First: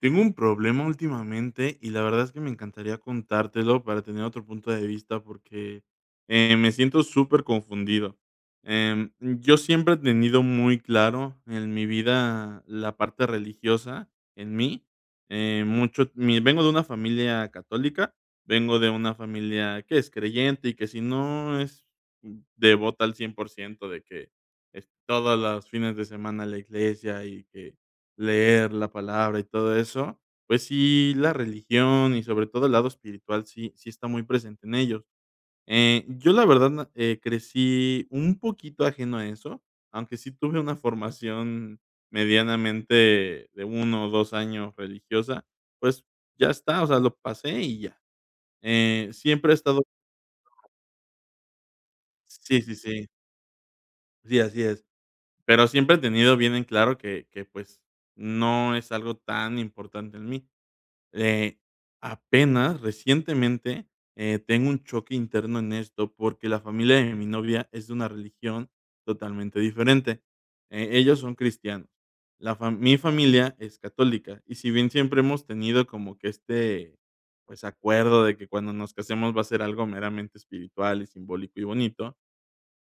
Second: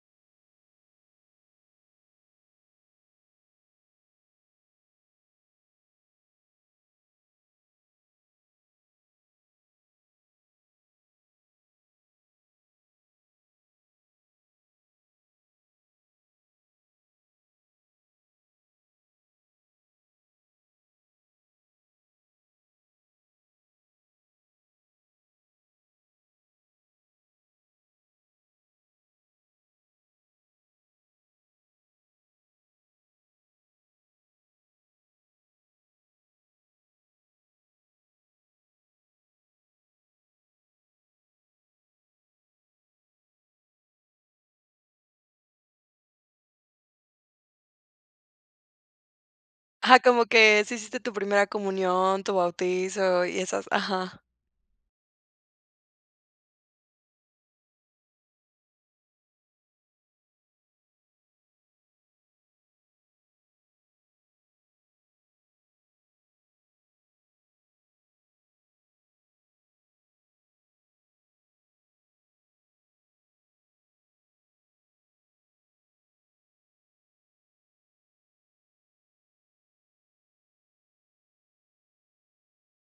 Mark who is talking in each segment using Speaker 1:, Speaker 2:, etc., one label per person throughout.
Speaker 1: Tengo un problema últimamente y la verdad es que me encantaría contártelo para tener otro punto de vista porque, eh, me siento súper confundido. Em, yo siempre he tenido muy claro en mi vida la parte religiosa en mí, eh, mucho mi vengo de una familia católica, vengo de una familia que es creyente y que si no es devota al 100% de que es todas las fines de semana la iglesia y que leer la palabra y todo eso, pues sí, la religión y sobre todo el lado espiritual sí sí está muy presente en ellos. Eh, yo la verdad na crecí un poquito ajeno a eso, aunque sí tuve una formación medianamente de 1 o 2 años religiosa, pues, ya está, o sea, lo pasé y ya. Eh, siempre he estado
Speaker 2: Ajá, como que sí hiciste tu primera comunión, tu
Speaker 1: Sí, sí, sí.
Speaker 2: bautizo y esas ajá.
Speaker 1: Sí, así es. Pero siempre he tenido bien en claro que que, pues, no es algo tan importante en mí, eh, apenas recientemente, eh, tengo un choque interno en esto, porque la familia de mi novia es una religión totalmente diferente. Eh, ellos son cristianos. La fa mi familia es católica, y si bien siempre hemos tenido como que este, pues, acuerdo de que cuando nos casemos va a ser algo meramente espiritual y simbólico y bonito,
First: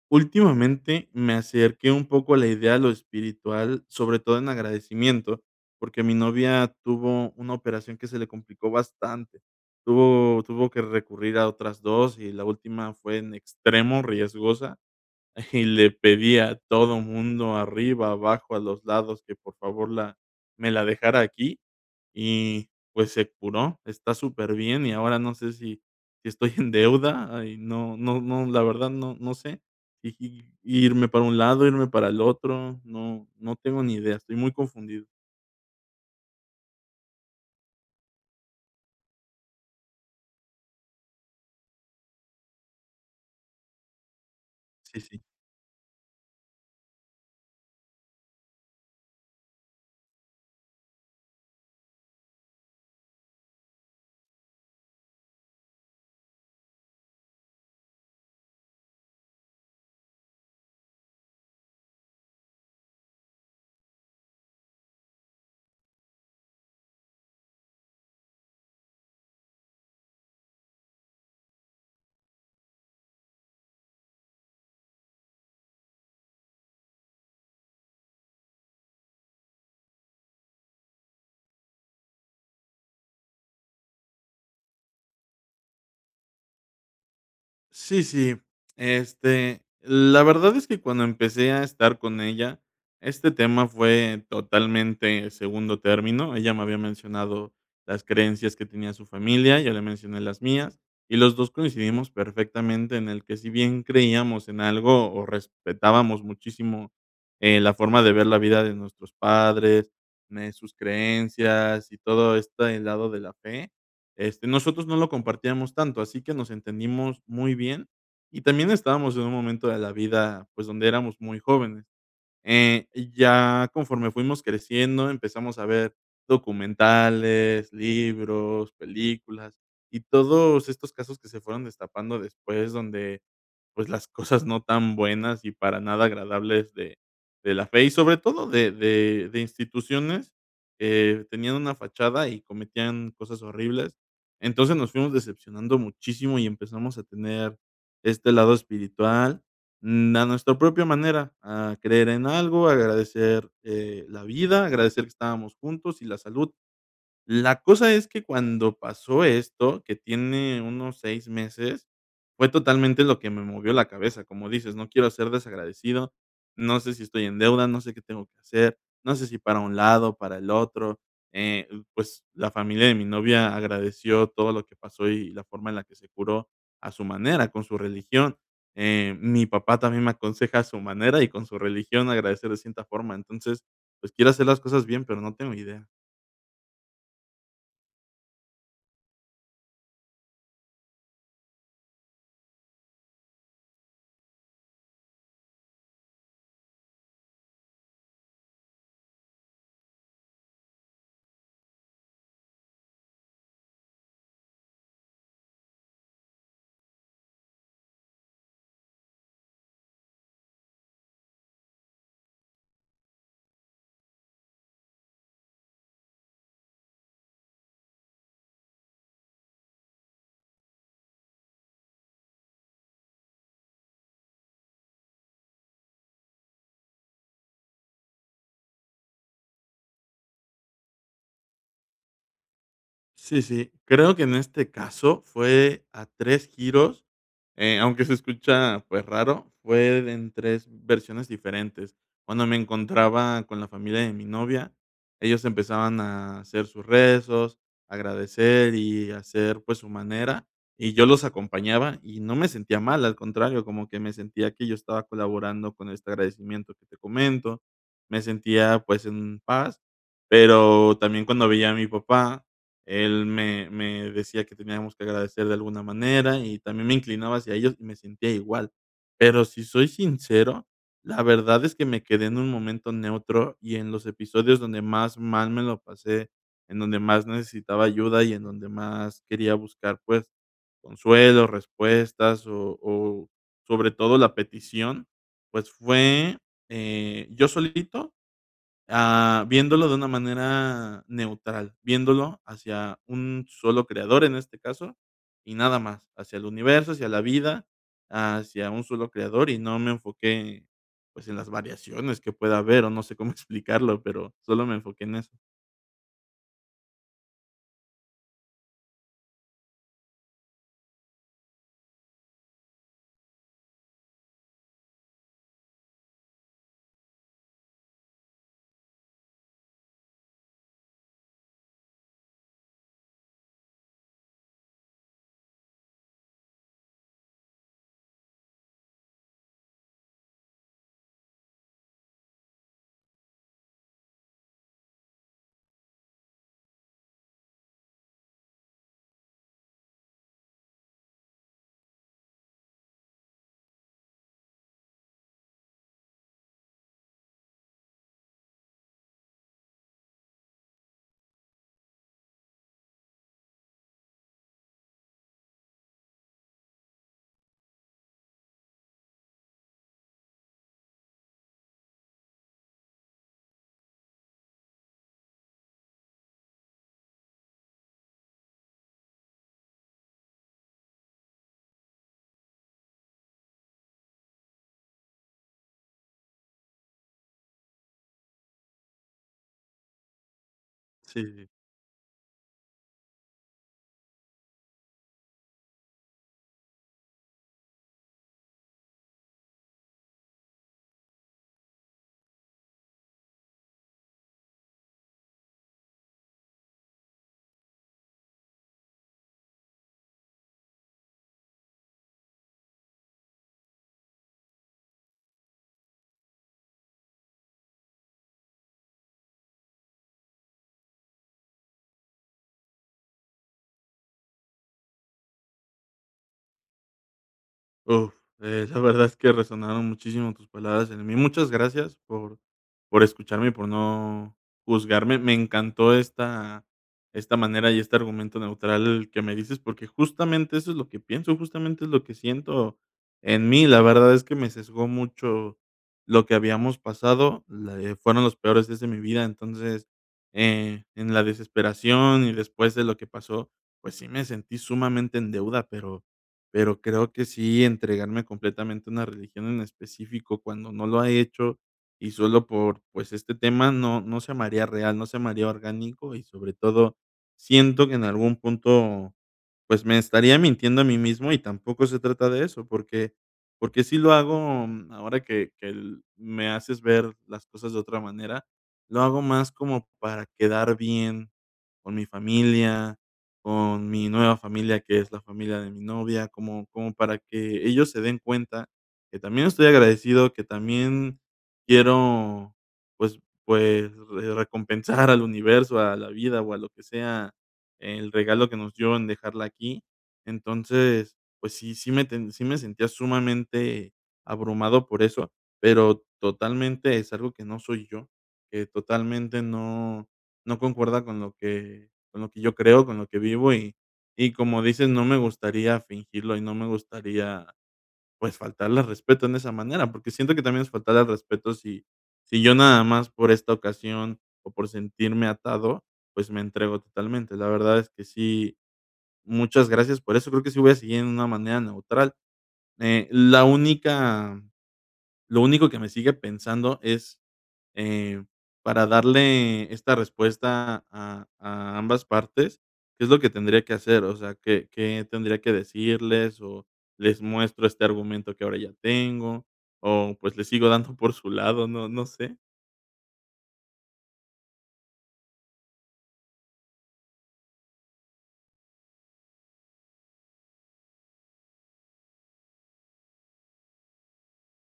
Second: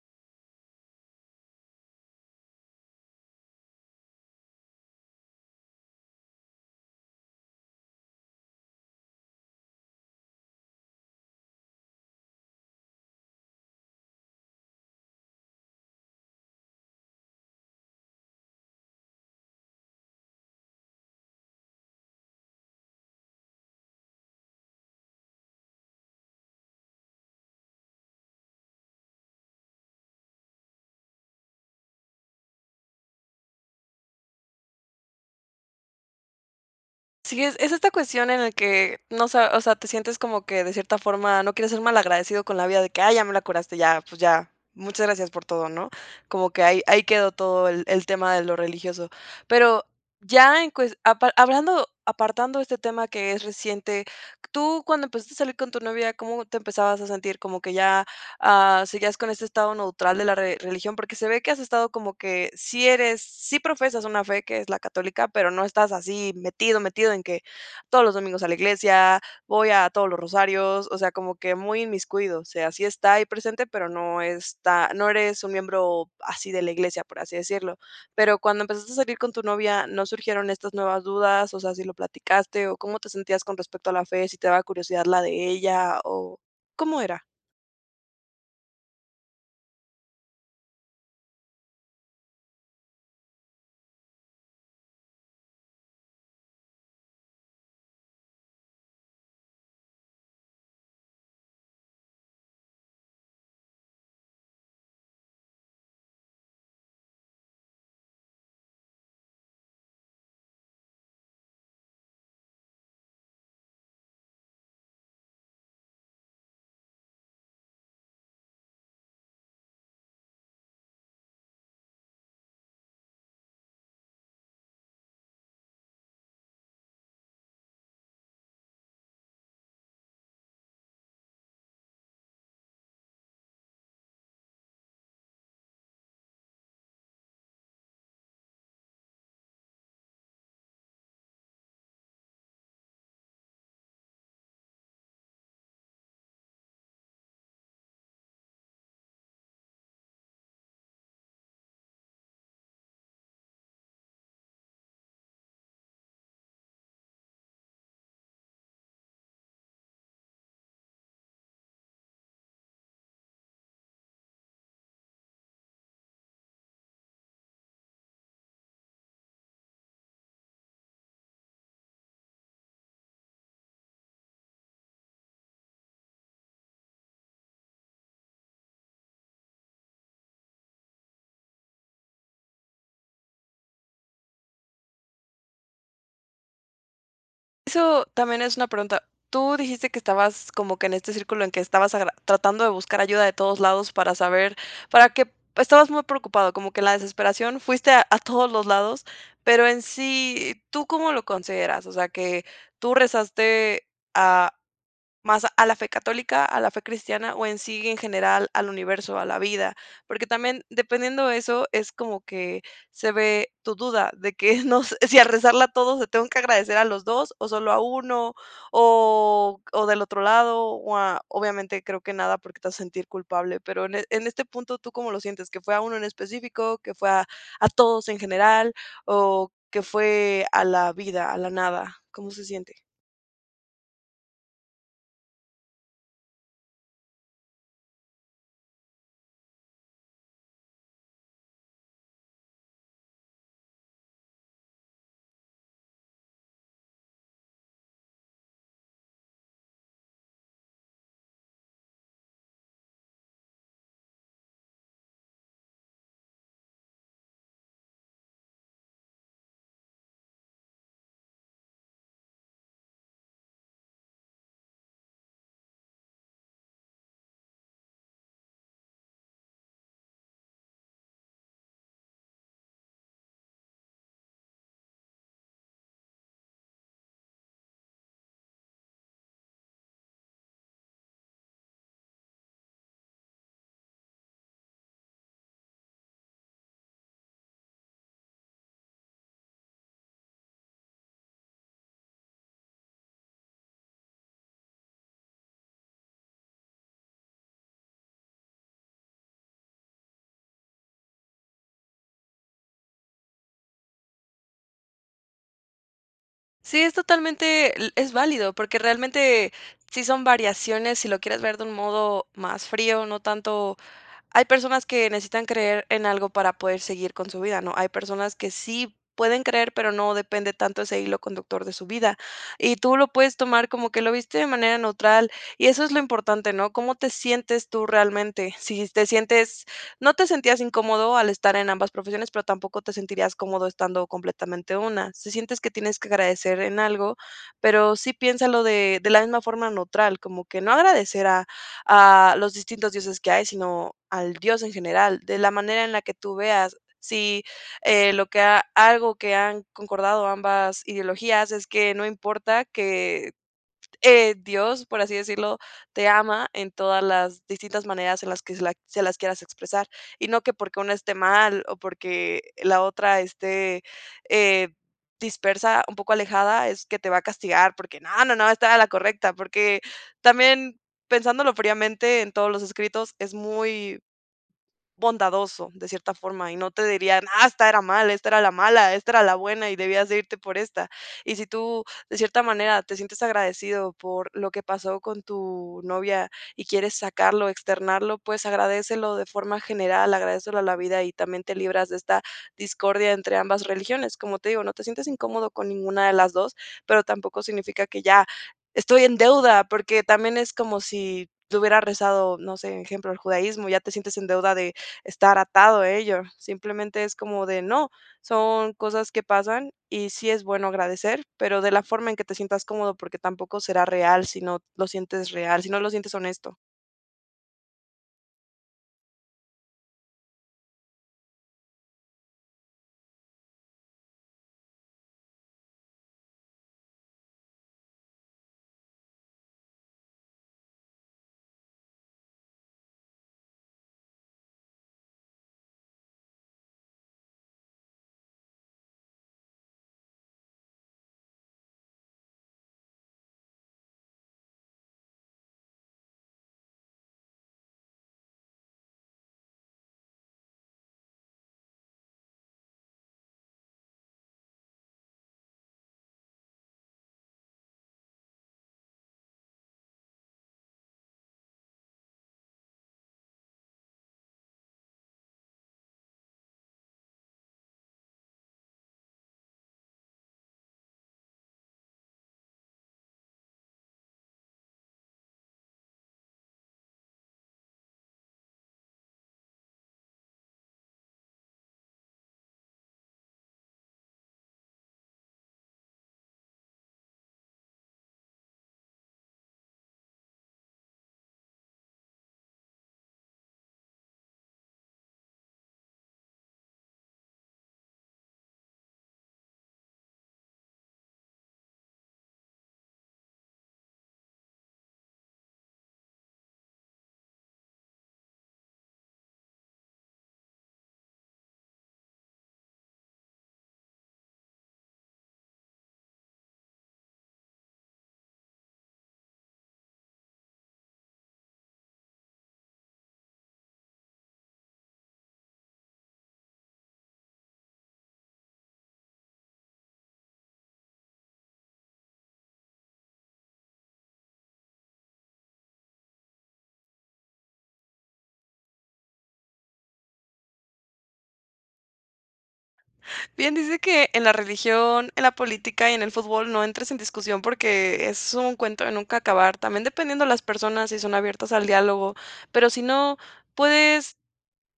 Speaker 1: últimamente me acerqué un poco a la idea de lo espiritual, sobre todo en agradecimiento, porque mi novia tuvo una operación que se le complicó bastante, tuvo tuvo que recurrir a otras 2, y la última fue en extremo riesgosa y le pedí a todo mundo arriba, abajo, a los lados, que por favor la me la dejara aquí y, pues, se curó, está súper bien, y ahora no sé si, si estoy en deuda, y no no no, la verdad no no sé si irme para un lado, irme para el otro, no no tengo ni idea, estoy muy confundido.
Speaker 2: Sí, es es esta cuestión en el que, no sa o sea, te sientes como que de cierta forma no quieres ser malagradecido con la vida de que: "Ay, ya me la curaste, ya, pues ya,
Speaker 1: Sí,
Speaker 2: muchas
Speaker 1: sí.
Speaker 2: gracias por todo", ¿no?, como que ahí ahí quedó todo el el tema de lo religioso, pero ya en cues apa hablando, apartando este tema que es reciente, tú cuando empezaste a salir con tu novia, ¿cómo te empezabas a sentir como que ya, ah, seguías con ese estado neutral de la re religión? Porque se ve que has estado como que sí eres sí profesas una fe que es la Católica, pero no estás así metido metido en que todos los domingos a la iglesia, voy a todos los rosarios, o sea, como que muy inmiscuido, o sea, sí está ahí presente, pero no está, no eres un miembro así de la iglesia, por así decirlo, pero cuando empezaste a salir con tu novia, ¿no surgieron estas nuevas dudas? o sea, ¿si lo platicaste o cómo te sentías con respecto a la fe?, ¿si te daba curiosidad la de ella o cómo era?
Speaker 1: Sí, sí, este, la verdad es que cuando empecé a estar con ella, este tema fue totalmente segundo término, ella me había mencionado las creencias que tenía su familia, ya le mencioné las mías, y los 2 coincidimos perfectamente en el que si bien creíamos en algo o respetábamos muchísimo, eh, la forma de ver la vida de nuestros padres, mm, eh, sus creencias, y todo este lado de la fe, este, nosotros no lo compartíamos tanto, así que nos entendimos muy bien, y también estábamos en un momento de la vida, pues, donde éramos muy jóvenes, eh, y ya conforme fuimos creciendo, empezamos a ver documentales, libros, películas, y todos estos casos que se fueron destapando después donde, pues, las cosas cosas no tan buenas y para nada agradables de de la fe, y sobre todo de de de instituciones, eh, tenían una fachada y cometían cosas horribles. Entonces, nos fuimos decepcionando muchísimo y empezamos a tener este lado espiritual, mm, a nuestra propia manera, a creer en algo, a agradecer, eh, la vida, agradecer que estábamos juntos y la salud. La cosa es que cuando pasó esto, que tiene unos 6 meses, fue totalmente lo que me movió la cabeza, como dices, no quiero ser desagradecido, no sé si estoy en deuda, no sé qué tengo que hacer, no sé si para un lado, para el otro, eh, pues, la familia de mi novia agradeció todo lo que pasó y la forma en la que se curó, a su manera con su religión, eh, mi papá también me aconseja a su manera y con su religión agradecer de cierta forma. Entonces, pues, quiero hacer las cosas bien, pero no tengo idea.
Speaker 2: Eso también es una pregunta. Tú dijiste que estabas como que en este círculo en que estabas agra tratando de buscar ayuda de todos lados para saber, para que estabas muy preocupado, como que en la desesperación, fuiste a todos los lados, pero en sí, ¿tú cómo lo consideras?, o sea, que, ¿tú rezaste a más a la fe católica, a la fe cristiana? O, en sí, en general, al universo, a la vida, porque también dependiendo eso, es como que se ve tu duda de que no, si al rezarla a todos le tengo que agradecer a los 2 o solo a 1 o o del otro lado, o, a obviamente, creo que nada porque te vas a sentir culpable, pero, en en este punto, ¿tú cómo lo sientes? ¿Qué fue a 1 en específico, que fue a a todos en general, o que fue a la vida, a la nada? ¿Cómo se siente?
Speaker 1: Sí, sí. Creo que en este caso fue a 3 giros, eh, aunque se escucha, pues raro, fue en 3 versiones diferentes. Cuando me encontraba con la familia de mi novia, ellos empezaban a hacer sus rezos, agradecer y hacer, pues, su manera, y yo los acompañaba y no me sentía mal, al contrario, como que me sentía que yo estaba colaborando con este agradecimiento que te comento. Me sentía, pues, en paz, pero también cuando veía a mi papá, él me me decía: "Que teníamos que agradecer de alguna manera", y también me inclinaba hacia ellos y me sentía igual. Pero si soy sincero, la verdad es que me quedé en un momento neutro y en los episodios donde más mal me lo pasé, en donde más necesitaba ayuda y en donde más quería buscar, pues, consuelo, respuestas, o o sobre todo la petición, pues, fue, eh, yo solito, ah, viéndolo de una manera neutral, viéndolo hacia un solo creador en este caso, y nada más, hacia el universo, hacia la vida, hacia un solo creador, y no me enfoqué, pues, en las variaciones que pueda haber o no sé cómo explicarlo, pero solo me enfoqué en eso.
Speaker 2: Sí, es totalmente, e es válido, porque realmente sí son variaciones, si lo quieres ver de un modo más frío, no tanto hay personas que necesitan creer en algo para poder seguir con su vida, ¿no?, hay personas que sí pueden creer, pero no depende tanto ese hilo conductor de su vida, y tú lo puedes tomar como que lo viste de manera neutral, y eso es lo importante, ¿no?, ¿cómo te sientes tú realmente?, si te sientes no te sentías incómodo al estar en ambas profesiones, pero tampoco te sentirías cómodo estando completamente una. Si sientes que tienes que agradecer en algo, pero sí piénsalo de de la misma forma neutral, como que no agradecer a a los distintos dioses que hay, sino al Dios en general, de la manera en la que tú veas si, eh, lo que a algo que han concordado ambas ideologías es que no importa que, eh, Dios, por así decirlo, te ama en todas las distintas maneras en las que se las se las quieras expresar, y no que porque uno esté mal, o porque la otra esté, eh, dispersa, un poco alejada, es que te va a castigar, porque no, no, no, estaba la correcta, porque también pensándolo fríamente en todos los escritos, es muy bondadoso de cierta forma, y no te dirían: "¡Ah!, esta era mala, esta era la mala, esta era la buena y debías de irte por esta".
Speaker 1: Sí, sí,
Speaker 2: Y si
Speaker 1: sí.
Speaker 2: tú, de cierta manera, te sientes agradecido por lo que pasó con tu novia y quieres sacarlo, externarlo, pues, agradécelo de forma general, agradécelo a la vida, y también te libras de esta discordia entre ambas religiones. Como te digo, no te sientas incómodo con ninguna de las 2, pero tampoco significa, que ya estoy en deuda, porque también es como si te hubieras rezado, no sé, ejemplo, el judaísmo, ya te sientes en deuda de estar atado a ello. Simplemente, es como de no, son cosas que pasan y sí es bueno agradecer, pero de la forma en que te sientas cómodo, porque tampoco será real, si no lo sientes real, si no lo sientes honesto.
Speaker 1: Uf, eh, la verdad es que resonaron muchísimo tus palabras en mí. Muchas gracias por por escucharme y por no juzgarme. Me encantó esta esta manera y este argumento neutral que me dices, porque justamente eso es lo que pienso, justamente es lo que siento en mí. La verdad, es que me sesgó mucho lo que habíamos pasado, le fueron los peores días de mi vida, entonces, eh, en la desesperación y después de lo que pasó, pues sí, me sentí sumamente en deuda, pero pero creo que sí, entregarme completamente a una religión en específico cuando no lo ha hecho, y solo por, pues, este tema, no no se me haría real, no se me haría orgánico, y sobre todo siento que en algún punto, pues, me estaría mintiendo a mí mismo y tampoco se trata de eso, porque porque sí lo hago, mm ahora que que el me haces ver las cosas de otra manera, lo hago más como para quedar bien con mi familia, con mi nueva familia, que es la familia de mi novia, como como para que ellos se den cuenta que también estoy agradecido, que también quiero, pues pues, eh, re recompensar al universo, a la vida, o a lo que sea, el regalo que nos dio en dejarla aquí. Entonces, pues sí, sí me ten sí me sentía sumamente abrumado por eso, pero totalmente es algo que no soy yo, eh, que totalmente no no concuerda con lo que con lo que yo creo, con lo que vivo, y y como dices, no me gustaría fingirlo, y no me gustaría, pues, faltarle al respeto en esa manera, porque siento que también es faltarle al respeto si si yo nada más, por esta ocasión o por sentirme atado, pues, me entrego totalmente. La verdad es que sí, muchas gracias por eso, creo que sí voy a seguir en una manera neutral. Eh, la única lo único que me sigue pensando es, eh, para darle esta respuesta a a ambas partes, ¿qué es lo que tendría que hacer? O sea, ¿qué qué tendría que decirles o les muestro este argumento que ahora ya tengo, o pues, le sigo dando por su lado? No no sé.
Speaker 2: Bien dice que en la religión, en la política y en el fútbol no entres en discusión, porque es un cuento de nunca acabar. También dependiendo las personas, si son abiertas al diálogo, pero si no puedes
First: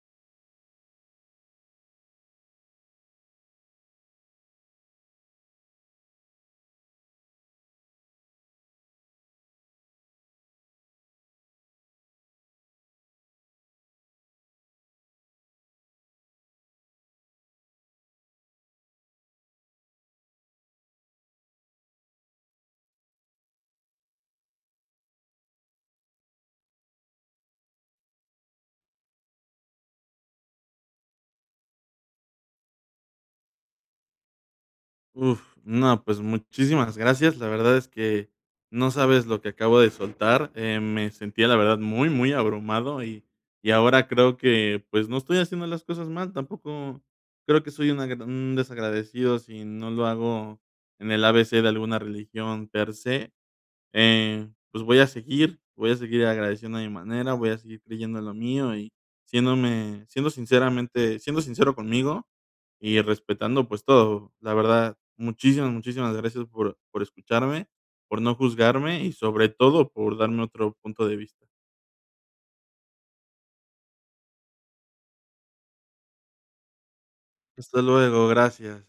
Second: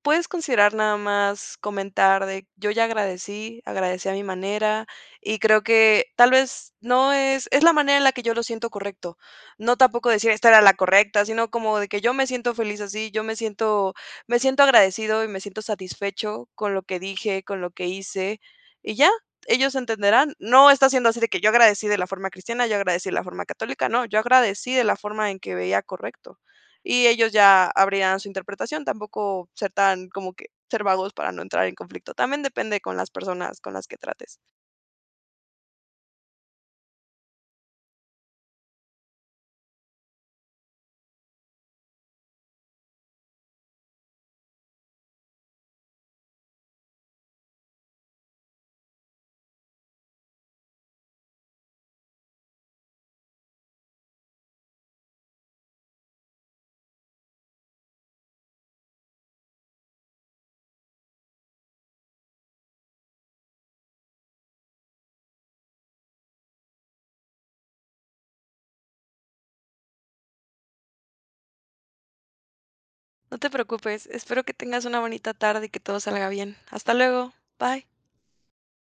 Speaker 2: puedes considerar nada más comentar de "yo ya agradecí, agradecí a mi manera, y creo que tal vez, no es es la manera en la que yo lo siento correcto". No tampoco decir: "Esta era la correcta", sino como de que "yo me siento feliz así, yo me siento me siento agradecido y me siento satisfecho con lo que dije, con lo que hice", y ya. Ellos entenderán, no está siendo así de que "yo agradecí de la forma cristiana, yo agradecí de la forma católica", no, "yo agradecí de la forma en que veía correcto", y ellos ya abrirán su interpretación, tampoco ser tan como que ser vagos, para no entrar en conflicto, también depende con las personas con las que trates.
Speaker 1: Uf, no, pues, muchísimas gracias. La verdad es que no sabes lo que acabo de soltar, eh, me sentía la verdad muy, muy abrumado y y ahora creo que, pues, no estoy haciendo las cosas mal, tampoco creo que soy una d un desagradecido si no lo hago en el A-B-C de alguna religión per se, eh, pues voy a seguir voy a seguir agradeciendo a mi manera, voy a seguir creyendo lo mío y siéndome siendo sinceramente siendo sincero conmigo y respetando, pues, todo. La verdad, muchísimas, muchísimas gracias por por escucharme, por no juzgarme, y sobre todo por darme otro punto de vista.
Speaker 2: No te preocupes, espero que tengas una bonita tarde y que todo salga bien. Hasta luego,
Speaker 1: Hasta
Speaker 2: bye.
Speaker 1: luego, gracias.